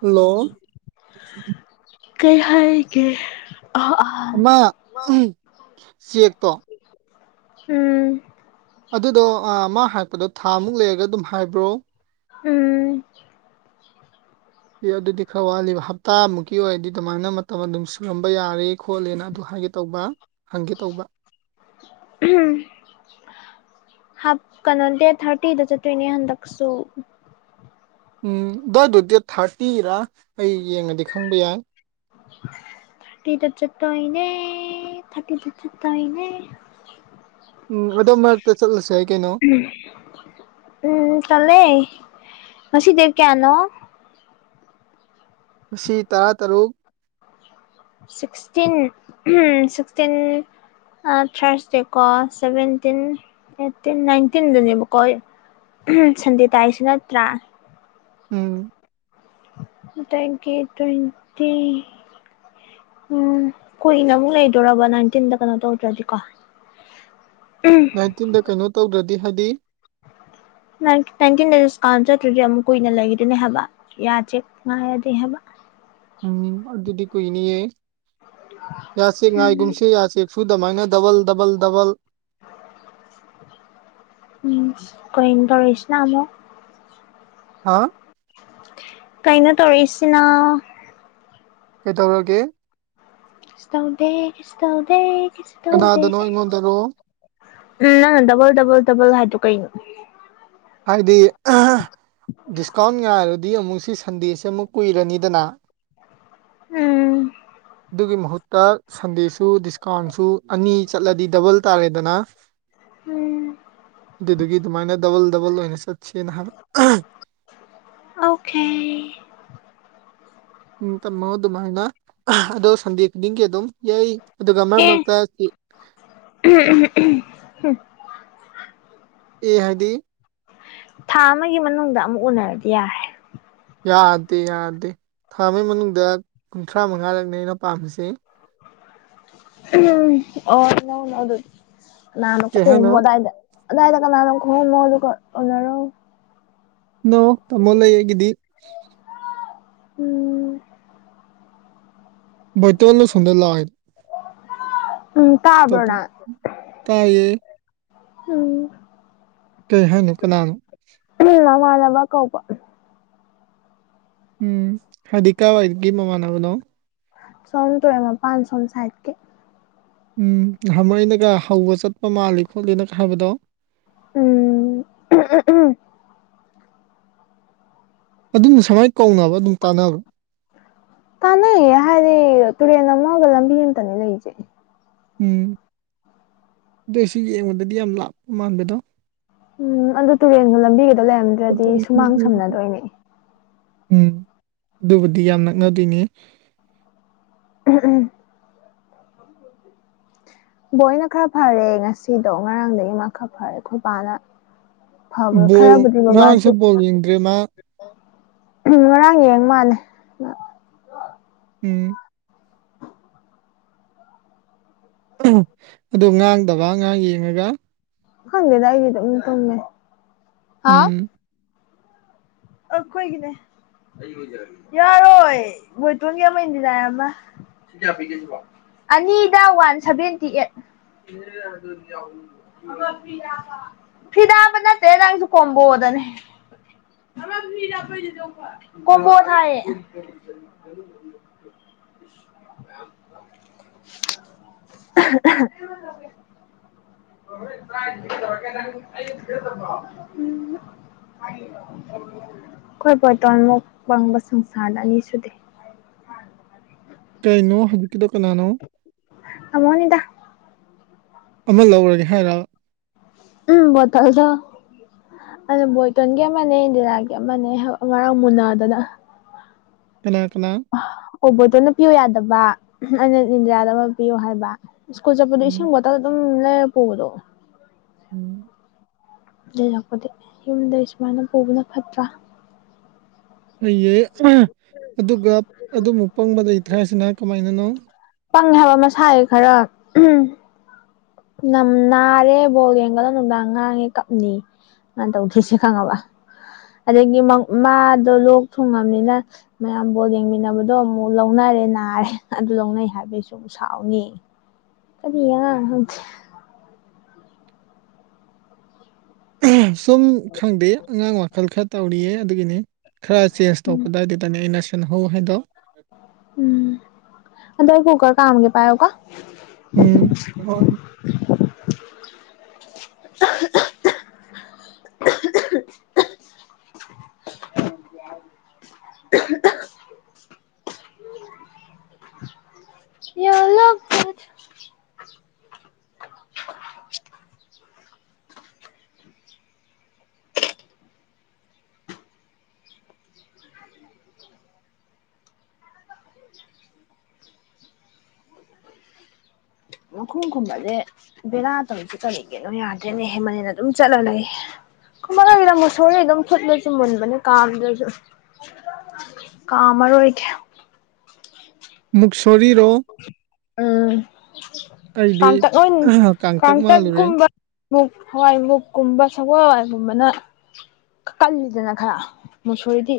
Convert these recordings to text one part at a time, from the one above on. Hello ꯀꯩ ꯍꯥꯏꯌꯦꯒꯦ ꯑ [unintelligible] ꯑꯃ ꯎꯝ ꯆꯦꯛꯇꯣ ꯎꯝ ꯑꯗꯨꯗꯣ ꯃꯥ ꯍꯥꯏꯔꯛꯄꯗꯣ ꯊꯥ ꯑꯃꯨꯛ ꯂꯩꯔꯒ ꯑꯗꯨꯝ ꯍꯥꯏꯕ꯭ꯔꯣ ꯎꯝ ꯑꯦ ꯑꯗꯨꯗꯤ ꯈꯔ ꯋꯥꯠꯂꯤꯕ ꯍꯞꯇꯥꯃꯨꯛꯀꯤ ꯑꯣꯏꯔꯗꯤ ꯑꯗꯨꯃꯥꯏꯅ ꯃꯇꯝ ꯑꯗꯨꯝ ꯁꯨꯔꯝꯕ ꯌꯥꯔꯦ ꯈꯣꯠꯂꯦꯅ ꯑꯗꯨ ꯍꯥꯏꯒ ꯇꯧꯕ ꯍꯪꯒꯦ ꯇꯧꯕ ꯎꯝ ꯍꯥꯞ ꯀꯩꯅꯣ ꯗꯦ ꯊꯥꯔꯇꯤꯗ ꯆꯠꯇꯅꯦ ꯍꯟꯗꯛꯁꯨ ꯎꯝ ꯑꯗꯨꯏꯗꯣ ꯗꯦꯠ ꯊꯥꯔꯇꯤꯔꯥ ꯑꯩ ꯌꯦꯡꯉꯗꯤ ꯈꯪꯕ ꯌꯥꯏ [inaudible] ꯊꯥꯔꯇꯤꯗ ꯆꯠꯇꯣꯢꯅꯦ ꯊꯥꯔꯇꯤ ꯇꯞ ꯆꯠꯇꯣꯢꯅꯦ ꯎꯝ ꯑꯗꯣꯝ ꯃꯔꯛꯇ ꯆꯠꯂꯁꯦ ꯀꯩꯅꯣ ꯎꯝ ꯆꯠꯂꯦ ꯉꯁꯤ ꯗꯦꯠ ꯀꯌꯥꯅꯣ ꯉꯁꯤ ꯇꯔꯥꯇꯔꯨꯛ ꯁꯤꯛꯁꯇꯤꯟ ꯎ ꯁꯤꯛꯁꯇꯤꯟ ꯊꯥꯔꯁ ꯗꯦꯀꯣ ꯁꯚꯦꯟꯇꯤꯟ ꯑꯩꯠꯇꯤꯟ ꯅꯥꯏꯟꯇꯤꯟꯗꯅꯦꯕꯀꯣ ꯎꯝ ꯁꯟꯗꯦ ꯇꯥꯔꯤꯁꯤ ꯅꯠꯇ꯭ꯔꯥ ꯎꯝ ꯑꯗꯩ ꯗꯦꯠ ꯇ꯭ꯋꯦꯟꯇꯤ ꯎꯝ ꯀꯨꯏꯅ ꯑꯃꯨꯛ ꯂꯩꯗꯣꯔꯔꯕ ꯅꯥꯏꯟꯇꯤꯟꯗ ꯀꯩꯅꯣ ꯇꯧꯗ꯭ꯔꯗꯤꯀꯣ ꯎꯝ ꯅꯥꯏꯟꯇꯤꯟꯗ ꯀꯩꯅꯣ ꯇꯧꯗ꯭ꯔꯗꯤ ꯍꯥꯏꯗꯤ ꯅꯥꯏꯟꯇꯤꯟ ꯗꯤꯁꯀꯥꯎꯟ ꯆꯠꯇ꯭ꯔꯗꯤ ꯑꯃꯨꯛ ꯀꯨꯏꯅ ꯂꯩꯗꯅꯦ ꯍꯥꯏꯕ ꯌꯥꯗꯦ ꯉꯥꯏꯔꯗꯤ ꯍꯥꯏꯕ ꯎꯝ ꯑꯗꯨꯗꯤ ꯀꯣꯏꯅꯤꯌꯦ ꯌꯥ ꯆꯦꯛ ꯎꯝ ꯉꯥꯏꯒꯨꯝꯁꯤ ꯌꯥ ꯆꯦꯛ ꯁꯨꯗꯃꯥꯏꯅ ꯗꯕꯜ ꯗꯕꯜ ꯗꯕꯜ ꯎꯝ ꯀꯩꯅꯣ ꯇꯧꯔꯛꯏꯁꯤꯅ ꯑꯃꯨꯛ꯫ ꯍꯥ ꯀꯩꯅꯣ ꯇꯧꯔꯛꯏꯁꯤꯅ꯫ ꯀꯩꯗꯧꯔꯒꯦ ꯀꯩꯁꯨ ꯇꯧꯗꯦ ꯀꯩꯁꯨ ꯇꯧꯗ‌ꯦ ꯀꯩꯁꯨ ꯇꯧꯗꯦ꯫ ꯀꯅꯥꯗꯅꯣ ꯑꯩꯉꯣꯟꯗꯔꯣ ꯎꯝ ꯅꯪꯅ ꯗꯕꯜ ꯗꯕꯜ ꯗꯕꯜ ꯍꯥꯏꯗꯣ ꯀꯩꯅꯣ ꯍꯥꯏꯗꯤ ꯗꯤꯁꯀꯥꯎꯟ ꯉꯥꯏꯔꯗꯤ ꯑꯃꯨꯛ ꯁꯤ ꯁꯟꯗꯦꯁꯤ ꯑꯃꯨꯛ ꯀꯨꯏꯔꯅꯤꯗꯅ ꯎꯝ ꯑꯗꯨꯒꯤ ꯃꯍꯨꯠꯇ ꯁꯟꯗꯦꯁꯨ ꯗꯤꯁꯀꯥꯎꯟꯁꯨ ꯑꯅꯤ ꯆꯠꯂꯗꯤ ꯗꯕꯜ ꯇꯥꯔꯦꯗꯅ ꯎꯝ ꯑꯗꯨꯗꯨꯒꯤ ꯗꯨꯃꯥꯏꯅ ꯗꯕꯜ ꯗꯕꯜ ꯑꯣꯏꯅ ꯆꯠꯁ‌ꯦꯅ ꯍꯥꯏꯕ ꯑꯣꯀꯦ ꯎꯝ ꯇꯝꯃꯣ ꯑꯗꯨꯃꯥꯏꯅ ꯑꯗꯣ ꯁꯟꯗꯦ ꯈꯨꯗꯤꯡꯒꯤ ꯑꯗꯨꯝ ꯌꯩ ꯑꯗꯨꯒ ꯃꯔꯛ ꯑꯦ ꯃꯔꯛꯇ [unintelligible] ꯑꯦ ꯍꯥꯏꯗꯤ ꯊꯥ ꯑꯃꯒꯤ ꯃꯅꯨꯡꯗ ꯑꯃꯨꯛ ꯎꯅꯔꯗꯤ ꯌꯥꯔꯦ ꯌꯥꯗꯦ ꯌꯥꯗꯦ ꯊꯥ ꯑꯃꯒꯤ ꯃꯅꯨꯡꯗ ꯀꯨꯟꯊ꯭ꯔꯥ ꯃꯉꯥꯔꯛꯅꯤ ꯑꯩꯅ ꯄꯥꯝꯃꯤꯖꯦ꯫ ꯎꯝ ꯑꯣ ꯅꯧꯅ ꯑꯗꯨ ꯅꯥꯟꯅ ꯀꯩ ꯍꯥꯏꯅꯣ ꯈꯨꯝꯃꯣ ꯑꯗꯥꯏꯗ꯫ ꯑꯗꯥꯏꯗ ꯀꯅꯥꯅ‌ꯣ ꯈ‌ꯣꯝꯃꯝꯃ‌ꯣ ꯑꯗꯨꯒ ꯎꯅꯔꯣ ꯅ‌ꯣ ꯇꯥꯃꯣ ꯂꯩ ꯑꯩꯒꯤꯗꯤ ꯎꯝ ꯕ‌ꯣꯏꯇ‌ꯣꯟꯗ‌ꯣ ꯁ‌ꯣꯝꯗ ꯂꯥꯡꯉ‌ꯦ [unintelligible] ꯎꯝ ꯇꯥꯕ꯭ꯔꯣ ꯅꯪ [unintelligible] ꯇꯥꯏꯌꯦ꯫ ꯎꯝ꯫ ꯀꯩ ꯍꯥꯏꯅꯣ ꯀꯅꯥꯅꯣ꯫ [unintelligible] ꯅꯃꯥꯟꯅꯕ ꯀꯧꯕ꯫ ꯎꯝ ꯍꯥꯏꯗꯤ ꯀꯥꯏꯋꯥꯏꯗꯒꯤ ꯃꯃꯥꯟꯅꯕꯅꯣ꯫ ꯑꯁꯣꯝ ꯇꯨꯔꯦꯟ ꯃꯄꯥꯟ ꯑꯁꯣꯝ ꯁꯥꯏꯠꯀꯤ꯫ ꯎꯝ ꯅꯍꯃꯨꯛ ꯑꯩꯅꯒ ꯍꯧꯕ ꯆꯠꯄ ꯃꯥꯜꯂꯤ ꯈꯣꯠꯂꯤꯅꯒ ꯍꯥꯏꯕꯗꯣ ꯎꯝ [unintelligible] ꯑꯗꯨꯝ ꯉꯁꯥꯏꯋꯥꯏ ꯀꯧꯅꯕ ꯑꯗꯨꯝ ꯇꯥꯟꯅꯕ꯭ꯔ ꯇꯥꯟꯅꯩꯌꯦ ꯍꯥꯏꯗꯤ ꯇꯨꯔꯦꯟ ꯑꯃꯒ ꯂꯝꯕꯤ ꯑꯃꯇꯪꯅꯦ ꯂꯩꯖꯦ꯫ ꯎꯝ ꯑꯗꯨꯏꯁꯨ ꯌꯦꯡꯕꯗꯗꯤ ꯌꯥꯝ ꯂꯥꯞꯄ ꯃꯥꯟꯕꯗꯣ꯫ ꯎꯝ ꯑꯗꯨ ꯇꯨꯔꯦꯟꯒ ꯂꯝꯕꯤꯒꯗꯣ ꯂꯩꯔꯝꯗ꯭ꯔꯗꯤ ꯁꯨꯃꯥꯡ ꯁꯝꯅꯗꯣꯏꯅꯦ ꯎꯝ ꯑꯗꯨꯕꯨꯗꯤ ꯌꯥꯝ ꯅꯛꯅꯗꯣꯏꯅꯦ꯫ [unintelligible] ꯕꯣꯏꯅ ꯈꯔ ꯐꯔꯦ ꯉꯁꯤꯗꯣ ꯉꯔꯥꯡꯗꯒꯤ ꯃꯥ ꯈꯔ ꯐꯔꯦ ꯈꯣꯏꯕꯥꯅ ꯐꯕ ꯕꯣꯜ ꯈꯔꯕꯨꯗꯤ ꯉꯔꯥꯡꯁꯨ ꯕꯕꯥꯁꯨ ꯕꯣꯜ ꯌꯦꯡꯗ꯭ꯔꯦ ꯃꯥ ꯎ ꯉꯔꯥꯡ ꯌꯦꯡ ꯃꯥꯜꯂꯦ ꯃꯥ ꯎꯝ ꯑꯗꯨ ꯉꯥꯡꯗꯕ ꯑꯉꯥꯡ ꯌꯦꯡꯉꯒ ꯈꯪꯗꯦꯗ ꯑꯩꯗꯤ ꯑꯗꯨꯝ ꯇꯨꯝꯃꯦ꯫ ꯎꯝ ꯑꯈꯣꯏꯒꯤꯅꯦ [unintelligible] ꯌꯥꯔꯣꯏ ꯕ‌ꯣꯏꯇꯣꯟꯒꯤ ꯑꯃ ꯏꯟꯗꯤꯔꯥꯏ ꯑꯃ ꯑꯅꯤꯗ ꯋꯥꯟ ꯁꯚꯦꯟꯇꯤ ꯑꯩꯠ [unintelligible] ꯐꯔꯤꯗꯥ ꯍꯥꯞꯄ ꯅꯠꯇꯦ ꯅꯪꯖꯨ ꯀꯣꯝꯕꯣꯗꯅꯦ꯫ [unintelligible] ꯀꯣꯝꯕꯣ ꯊꯥꯏꯌ‌ꯦ [inaudible] ꯑꯍꯝ ꯑꯍꯝ [unintelligible] [unintelligible] ꯑꯩꯈꯣꯏ ꯕꯣꯏꯇꯜꯃꯨꯛ ꯋꯥꯡꯕ ꯁꯪꯁꯥꯔꯗ ꯑꯅꯤ ꯁꯨꯗꯦ꯫ ꯀꯩꯅꯣ ꯍꯧꯖꯤꯛꯀꯤꯗꯣ ꯀꯅꯥꯅꯣ꯫ ꯑꯃꯣꯅꯤꯗ ꯑꯃ ꯂꯧꯔꯒꯦ ꯍꯥꯏꯔ ꯎꯝ ꯕꯣꯇꯜꯗꯣ ꯑꯗꯨꯗꯣ ꯕꯣꯇꯣꯟꯒꯤ ꯑꯃꯅꯦ ꯏꯟꯗꯤꯔꯥꯒꯤ ꯑꯃꯅꯦ ꯉꯔꯥꯡ ꯃꯨꯅꯥꯗꯅ ꯀꯅꯥ ꯀꯅꯥ ꯑꯣꯕꯣꯇꯣꯅ ꯄꯤꯌꯨ ꯌꯥꯗꯕ ꯑꯩꯅ ꯏꯟꯗ꯭ꯔꯌꯥꯗ ꯑꯃ ꯄꯤꯌꯣ ꯍꯥꯏꯕ ꯁ꯭ꯀꯨꯜ ꯆꯠꯄꯗ ꯎꯝ ꯏꯁꯤꯡ ꯕꯣꯇꯜ ꯑꯗꯨꯝ ꯂꯩꯔ ꯄꯨꯕꯗꯣ ꯎꯝ ꯂꯩꯔꯛꯄꯗꯤ ꯌꯨꯝꯗꯩ ꯁꯨꯃꯥꯏꯅ ꯄꯨꯕꯅ ꯐꯠꯇ꯭ꯔꯥ ꯐꯩꯌꯦ ꯑꯗꯨꯒ ꯑꯗꯨꯃꯨꯛ ꯄꯪꯕꯗ ꯊꯁꯤꯅ ꯀꯃꯥꯏꯅꯅꯣ ꯄꯪꯉꯦ ꯍꯥꯏꯕ ꯃꯁꯥꯏ ꯈꯔ ꯎ ꯅꯝ ꯅꯥꯔꯦ ꯕꯣꯜ ꯌꯦꯡꯒꯠꯗꯣ ꯅꯨꯡꯗꯥꯡ ꯉꯥꯡꯉꯦ ꯀꯞꯅꯤ ꯇꯧꯈꯤꯁꯦ ꯈꯪꯉꯕ ꯑꯗꯒꯤ ꯃꯥꯗꯣ ꯂꯣꯛ ꯊꯨꯡꯉꯕꯅꯤꯅ ꯃꯌꯥꯝꯕꯨ ꯌꯦꯡꯃꯤꯟꯅꯕꯗꯣ ꯑꯃꯨꯛ ꯂꯧꯅꯔꯦ ꯅꯥꯔꯦ ꯑꯗꯨ ꯂꯧꯅꯩ ꯍꯥꯏꯕꯩꯁꯨ ꯑꯃꯨꯛ ꯁꯥꯎꯅꯤ ꯀꯔꯤꯌꯥ ꯍꯧꯗꯤ ꯁꯨꯝ ꯈꯪꯗꯦ ꯑꯉꯥꯡ ꯋꯥꯈꯜ ꯈꯔ ꯇꯧꯔꯤꯌꯦ ꯑꯗꯨꯒꯤꯅꯤ ꯈꯔ ꯆꯦꯟꯖ ꯇꯧꯄ ꯑꯗꯨꯋꯥꯏꯗꯨꯗꯅꯦ ꯑꯩꯅ ꯁꯤꯟꯍꯧ ꯍꯥꯏꯗꯣ ꯎꯝ ꯑꯗ ꯀꯨꯀꯔ ꯀꯥꯒꯦ ꯄꯥꯏꯣꯒ ꯎꯝ ꯍ [inaudible] ꯑꯂꯛ ꯀꯝ ꯀꯨꯝꯝꯕꯗꯦ ꯕꯦꯔꯥ ꯇꯧꯔꯤꯁꯦ ꯀꯔꯤꯒꯤꯅꯣ ꯌꯥꯗ꯭ꯔꯦꯅꯦꯍꯦ ꯃꯅꯦꯅ ꯑꯗꯨꯝ ꯆꯠꯂ ꯂꯩ ꯀꯃꯣꯏꯒꯤꯗ ꯃꯨꯁꯣꯔ ꯑꯗꯨꯝ ꯐꯨꯠꯂꯁꯨ ꯃꯨꯟꯕꯅ ꯀꯥꯝꯗ꯭ꯔꯁꯨ ꯀꯥꯝꯃꯔꯣꯏꯒꯦ ꯃꯨꯛꯁꯣꯔꯤꯔꯣ ꯎꯝ ꯑꯩꯗꯤ ꯀꯥꯡꯇꯛ ꯀꯥꯡꯇꯛ ꯃꯥꯜꯂꯨꯔꯦ ꯀꯥꯡꯇꯛꯀꯨꯝꯕ ꯃꯨꯛ ꯍꯋꯥꯏꯃꯨꯛꯀꯨꯝꯕ ꯁꯒꯣꯜ ꯍꯋꯥꯏꯒꯨꯝꯕꯅ ꯀꯜꯂꯗꯅ ꯈꯔ ꯃꯨꯁꯨꯔꯤꯗꯤ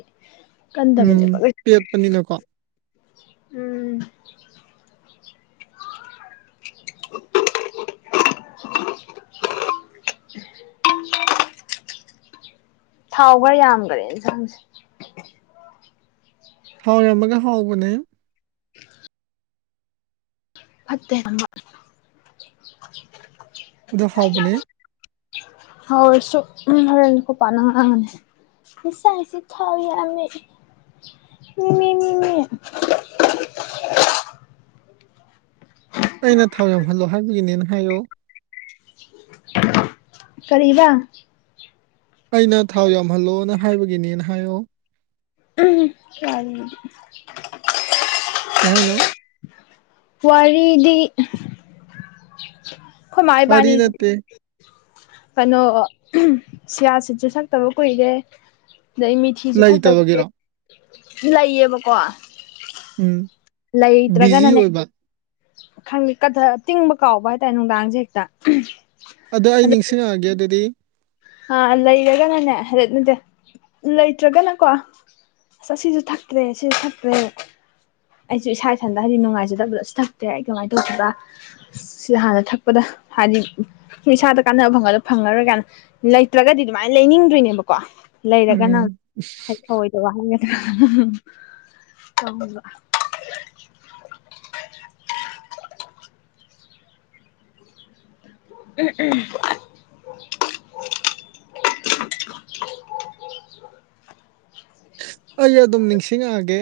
ꯀꯗꯕꯅꯦ ꯎꯝ ꯄꯦꯠꯄꯅꯤꯅꯀꯣ ꯎꯝ [inaudible] ꯊꯥꯎ ꯈꯔ ꯌꯥꯝꯈꯔꯦ ꯏꯟꯁꯥꯡꯁꯦ ꯊꯥꯎꯔꯝꯃꯒ ꯍꯥꯎꯕꯅꯦ ꯐꯠꯇꯃ ꯑꯗꯨ ꯍꯥꯎꯕꯅꯦ ꯍ ꯁ ꯍꯔ ꯄꯥꯟ ꯃꯤꯁꯁꯤ ꯊꯥꯎ ꯑꯃ ꯃꯤꯃꯤꯅꯤꯃꯤ ꯑꯩꯅ ꯊꯥꯎ ꯌꯥꯝꯍꯜꯂꯣ ꯍꯥꯏꯕꯒꯤꯅꯦꯅ ꯍꯥꯏꯌꯣ ꯀꯕ ꯑꯩꯅ ꯊꯥꯎ ꯌꯥꯝꯍꯜꯂꯣꯅ ꯍꯥꯏꯕꯒꯤꯅꯦꯅ ꯍꯥꯏꯌꯣ ꯐꯗꯤ ꯍꯜꯂꯣ ꯋꯥꯔꯤꯗꯤ ꯃꯥ ꯐꯔꯤ ꯏꯕꯥꯅꯤꯁꯦ ꯅꯠꯇꯦ ꯀꯩꯅꯣ ꯁꯤꯌꯥꯁꯤꯠꯁꯨ ꯁꯛꯇꯕ ꯀꯨꯏꯔꯦ ꯑꯗꯩ ꯃꯤ ꯁꯤꯁꯨ ꯊꯛꯇ ꯂꯩꯇꯕꯒꯤꯔꯣ ꯂꯩꯌꯦꯕꯀꯣ ꯎꯝ ꯕꯤꯖꯤ ꯂꯩꯇ꯭ꯔꯒꯅꯅꯦ ꯑꯣꯏꯕ ꯈꯪꯗꯦ ꯀꯊ ꯇꯤꯡꯕ ꯀꯥꯎꯕ ꯍꯥꯏꯇꯥꯔꯦ ꯅꯨꯡꯗꯥꯡꯁꯦ ꯍꯦꯛꯇ ꯑꯗꯣ ꯑꯩ ꯅꯤꯡꯁꯤꯡꯉꯛꯑꯒꯦ ꯑꯗꯨꯗꯤ ꯑ ꯂꯩꯔꯒꯅꯅꯦ ꯍꯥꯏꯔꯦꯠ ꯅꯗꯤꯦ ꯂꯩꯇ꯭ꯔꯒꯅꯀꯣ ꯑꯁ ꯁꯤꯁꯨ ꯊꯛꯇ꯭ꯔꯦ ꯁꯤꯁꯨ ꯊꯛꯇ꯭ꯔꯦ ꯑꯩꯁꯨ ꯏꯁꯥ ꯏꯊꯟꯗ ꯍꯥꯏꯗꯤ ꯅꯨꯡꯉꯥꯏꯖꯗꯕꯗꯣꯁꯨ ꯊꯛꯇꯦ ꯑꯩ ꯀꯃꯥꯏ ꯇꯧꯈꯤꯕ ꯁꯤꯗ ꯍꯥꯟꯅ ꯊꯛꯄꯗ ꯍꯥꯏꯗꯤ ꯏꯁꯥꯗ ꯀꯥꯟꯅꯕ ꯐꯪꯒꯂ ꯐꯪꯉꯔꯣꯏ ꯀꯥꯏꯅ ꯂꯩꯇ꯭ꯔꯒꯗꯤ ꯑꯗꯨꯃꯥꯏꯅ ꯂꯩꯅꯤꯡꯗꯣꯏꯅꯦꯕꯀꯣ ꯂꯩꯔ ꯀꯅꯥ [unintelligible] ꯍꯑꯣꯣꯏꯗꯧꯕ ꯍꯥꯏꯒꯗ꯭ꯔꯥ ꯊ [unintelligible] ꯎꯝ ꯎꯝ ꯑꯩ ꯑꯗꯨꯝ ꯅꯤꯡꯁꯤꯡꯉꯛꯑꯒꯦ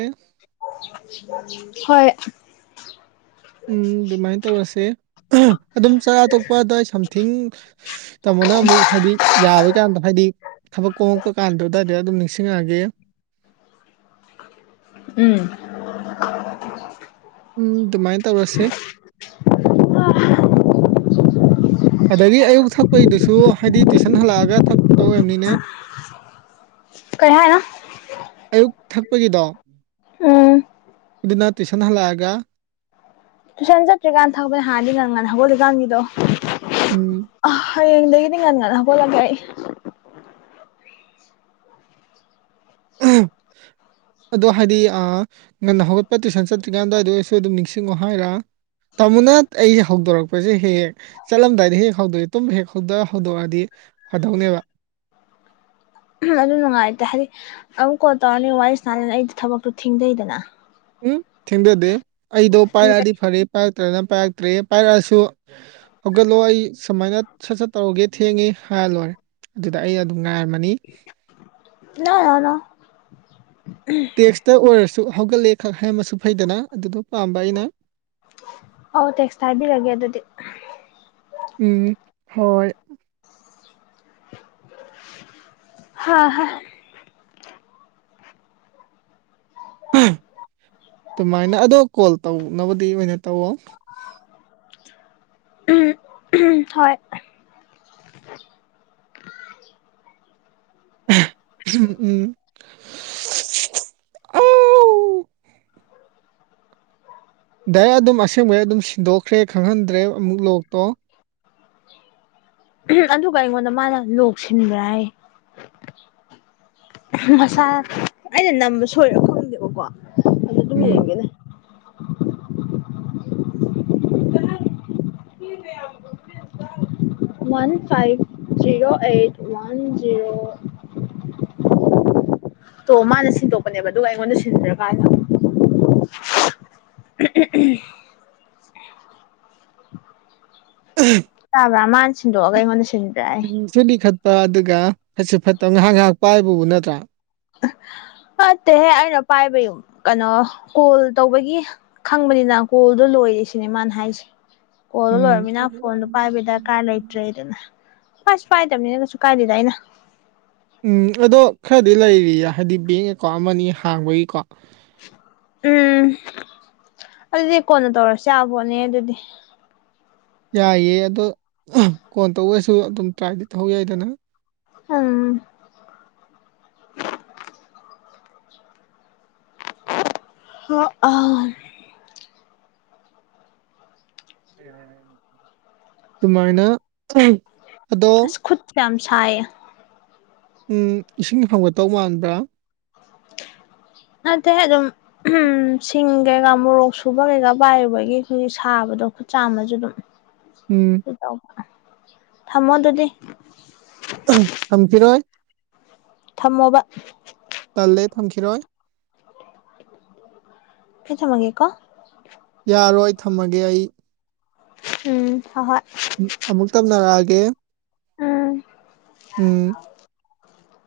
ꯍꯣꯏ ꯎꯝ ꯑꯗꯨꯃꯥꯏꯅ ꯇꯧꯔꯁꯦ ꯑꯗꯨꯝ ꯆꯔꯥ ꯊꯛꯄ ꯑꯗꯨꯗꯋꯥꯏ ꯁꯝꯊꯤꯡ ꯇꯥꯃꯣꯅ ꯑꯃꯨꯛ ꯍꯥꯏꯗꯤ ꯌꯥꯕ ꯀꯥꯟꯗ ꯍꯥꯏꯗꯤ ꯊꯕꯛ ꯀꯣꯝꯃꯛꯄ ꯀꯥꯟꯗ ꯑꯗꯨꯋꯥꯏꯗ ꯑꯗꯨꯝ ꯅꯤꯡꯁꯤꯡꯉꯛꯑꯒꯦ ꯎꯝ ꯎꯝ ꯑꯗꯨꯃꯥꯏꯅ ꯇꯧꯔꯁꯦ ꯑꯗꯒꯤ ꯑꯌꯨꯛ ꯊꯛꯄꯒꯤꯗꯨꯁꯨ ꯍꯥꯏꯗꯤ ꯇꯨꯏꯁꯟ ꯍꯜꯂꯛꯑꯒ ꯊꯛꯄ ꯇꯧꯕꯅꯤꯅꯦ [inaudible] ꯀꯌꯥꯅ ꯑꯌꯨꯛ ꯊꯛꯄꯒꯤꯗꯣ ꯎꯝ ꯑꯗꯨꯅ ꯇꯨꯏꯁꯟ ꯍꯜꯂꯛꯑꯒ ꯇꯨꯏꯁꯟ ꯆꯠꯇ꯭ꯔꯤꯀꯥꯟꯗ ꯊꯛꯄꯅꯦ ꯍꯥꯟꯗꯤ ꯉꯪꯒꯅ ꯍꯧꯒꯠꯂꯤꯀꯥꯟꯒꯤꯗꯣ ꯎꯝ ꯑ ꯍꯌꯦꯡꯗꯒꯤꯗꯤ ꯉꯟ ꯉꯟꯅ ꯍꯣꯠꯂꯒꯦ ꯑꯩ ꯎ ꯑꯗꯣ ꯍꯥꯏꯗꯤ ꯉꯟꯅ ꯍꯧꯒꯠꯄ ꯇꯨꯏꯁꯟ ꯆꯠꯇ꯭ꯔꯤꯀꯥꯟꯗ ꯑꯩꯗꯣ ꯑꯩꯔꯁꯨ ꯑꯗꯨꯝ ꯅꯤꯡꯁꯤꯡꯉꯣ ꯍꯥꯏꯔ ꯇꯥꯃꯣꯅꯥꯠ ꯑꯩꯁꯦ ꯍꯧꯗꯣꯔꯛꯄꯁꯦ ꯍꯦꯛ ꯍꯦꯛ ꯆꯠꯂꯝꯗꯥꯏꯗꯤ ꯍꯦꯛ ꯍꯧꯗꯣꯛꯑꯦ ꯇꯨꯝ ꯍꯦꯛ ꯍꯧꯗ ꯍꯧꯗꯣꯛꯑꯗꯤ ꯐꯗꯧꯅꯦꯕ ꯑꯗꯨ ꯅꯨꯡꯉꯥꯏꯇꯦ ꯍꯥꯏꯗꯤ ꯑꯃꯨꯛ ꯀꯣꯜ ꯇꯧꯔꯅꯤ ꯋꯥꯔꯤꯁꯅꯥꯅꯤꯅ ꯑꯩꯗꯤ ꯊꯕꯛꯇꯣ ꯊꯤꯡꯖꯩꯗꯅ ꯎꯝ ꯊꯦꯡꯖꯗꯦ ꯑꯩꯗꯣ ꯄꯥꯏꯔꯛꯑꯗꯤ ꯐꯔꯦ ꯄꯥꯏꯔꯛꯇ꯭ꯔꯅ ꯄꯥꯏꯔꯛꯇ꯭ꯔꯦ ꯄꯥꯏꯔꯛꯑꯁꯨ ꯍꯧꯒꯠꯂꯣ ꯑꯩ ꯁꯨꯃꯥꯏꯅ ꯁꯠ ꯁꯠ ꯇꯧꯔꯨꯒꯦ ꯊꯦꯡꯉꯦ ꯍꯥꯏꯜ ꯂꯣꯏꯔꯦ ꯑꯗꯨꯗ ꯑꯩ ꯑꯗꯨꯝ ꯉꯥꯏꯔꯝꯃꯅꯤ ꯅ ꯇꯦꯛꯁꯇ ꯑꯣꯏꯔꯁꯨ ꯍꯧꯒꯠꯂꯦ ꯈꯛ ꯍꯥꯏꯔꯝꯃꯁꯨ ꯐꯩꯗꯅ ꯑꯗꯨꯗꯣ ꯄꯥꯝꯕ ꯑꯩꯅ ꯑꯧ ꯇꯦꯛꯁ ꯍꯥꯏꯕꯤꯔꯒꯦ ꯑꯗꯨꯗꯤ ꯎꯝ ꯍꯣꯏ ꯍꯥ ꯍꯥ ꯑꯗꯨꯃꯥꯏꯅ ꯑꯗꯣ ꯀꯣꯜ ꯇꯧꯅꯕꯗꯤ ꯑꯣꯏꯅ ꯇꯧꯋꯣ ꯎꯝ ꯍꯣꯏ ꯎꯝ ꯎꯝ ꯑꯥꯎ ꯗꯥꯏꯔ ꯑꯗꯨꯝ ꯑꯁꯦꯡꯕꯩ ꯑꯗꯨꯝ ꯁꯤꯟꯗꯣꯛꯈ꯭ꯔꯦ ꯈꯪꯍꯟꯗ꯭ꯔꯦ ꯑꯃꯨꯛ ꯂꯣꯛꯇꯣ ꯑꯗꯨꯒ ꯑꯩꯉꯣꯟꯗ ꯃꯥꯅ ꯂꯣꯛꯁꯤꯟꯕ꯭ꯔꯥ ꯍꯥꯏ ꯃꯁꯥ ꯑꯩꯅ ꯅꯝꯕ ꯁꯣꯏꯔ ꯈꯪꯗꯦꯕꯀꯣ ꯑꯗꯨꯣ ꯑꯗꯨꯝ ꯎꯝ ꯌꯦꯡꯒꯦꯅꯦ [unintelligible] ꯋꯥꯟ ꯐꯥꯏꯚ ꯔꯣ ꯑꯩꯠ ꯋꯥꯟ ꯖꯤꯔꯣ ꯑꯣ ꯃꯥꯅ ꯁꯤꯟꯗꯣꯛꯄꯅꯦꯕ ꯑꯗꯨꯒ ꯑꯩꯉꯣꯟꯗ ꯁꯤꯟꯗ꯭ꯔ ꯀꯥꯏꯅ [unintelligible] [inaudible] ꯎ ꯇꯥꯕ꯭ꯔꯥ ꯃꯥꯅ ꯁꯤꯟꯗꯣꯛꯑꯒ ꯑꯩꯉꯣꯟꯗ ꯁꯤꯟꯕꯤꯔꯛꯑꯦ ꯆꯨꯂꯤ ꯈꯠꯄ ꯑꯗꯨꯒ ꯐꯠꯁꯤ ꯐꯠꯇꯕ ꯉꯥꯏꯍꯥꯛ ꯉꯥꯏꯍꯥꯛ ꯄꯥꯏꯕꯕꯨ ꯅꯠꯇ꯭ꯔꯥ [inaudible] ꯐꯠꯇꯦꯍꯦ ꯑꯩꯅ ꯄꯥꯏꯕ ꯌꯨꯝ ꯀꯩꯅꯣ ꯀꯣꯜ ꯇꯧꯕꯒꯤ ꯈꯪꯕꯅꯤꯅ ꯀꯣꯜꯗꯣ ꯂꯣꯏꯔꯦ ꯁꯤꯅꯦ ꯃꯥꯅ ꯍꯥꯏꯔꯤꯁꯦ ꯀꯣꯜꯗꯨ ꯎꯝ ꯂꯣꯏꯔꯝꯃꯤꯅ ꯐꯣꯟꯗꯨ ꯄꯥꯏꯕ ꯗꯔꯀꯥꯔ ꯂꯩꯇ꯭ꯔꯦꯗꯅ ꯐ ꯐꯥꯏꯗꯝꯕꯅꯤꯅ ꯀꯁꯨ ꯀꯥꯏꯗꯤꯗꯥꯏꯩꯅ ꯎꯝ ꯑꯗꯣ ꯈꯔꯗꯤ ꯂꯩꯔꯤꯌꯦ ꯍꯥꯏꯗꯤ ꯕꯦꯡ ꯑꯦꯀꯥꯎꯟ ꯑꯃꯅꯤ ꯍꯥꯡꯕꯒꯤꯀꯣ ꯎꯝ ꯑꯗꯨꯗꯤ ꯀꯣꯟꯅ ꯇꯧꯔꯁꯤ ꯌꯥꯕꯣꯠꯅꯦ ꯑꯗꯨꯗꯤ ꯌꯥꯏꯌꯦ ꯑꯗꯣ ꯀꯣꯟ ꯇꯧꯔꯁꯨ ꯑꯗꯨꯝ ꯇ꯭ꯔꯥꯏꯗꯤ ꯇꯧ ꯌꯥꯏꯗꯅ ꯑꯝ ꯍ ꯑꯥ ꯇꯨꯃꯥꯏꯅ ꯑꯁ ꯈꯠ ꯆ ꯌꯥꯝꯁꯑꯌꯦ ꯎꯝ ꯏꯁꯤꯡ ꯐꯪꯒꯠꯇꯧ ꯃꯥꯟꯕ꯭ꯔꯥ ꯑꯗ ꯑꯗꯨꯝ ꯎꯝ ꯁꯤꯡ ꯀꯩꯀꯥ ꯃꯣꯔꯣꯛ ꯁꯨꯕ ꯀꯩꯀꯥ ꯄꯥꯏꯨꯕꯒꯤ ꯑꯩꯈꯣꯏ ꯁꯥꯕꯗꯣ ꯈꯨꯠ ꯆꯥꯝꯃꯁꯨ ꯑꯗꯨꯝ ꯎꯝ ꯊꯝꯃꯣ ꯑꯗꯨꯗꯤ ꯊꯝꯈꯤꯔꯣꯏ ꯊꯝꯃꯣꯕ ꯇꯜꯂꯦ ꯊꯝꯈꯤꯔꯣꯏ ꯀꯆ ꯃꯒꯦꯀꯣ ꯌꯥꯔꯣꯏ ꯊꯝꯃꯒꯦ ꯑꯩ ꯎꯝ ꯍꯍꯣꯏ ꯑꯃꯨꯛ ꯇꯝꯅꯔꯛꯑꯒꯦ ꯎꯝ ꯎꯝ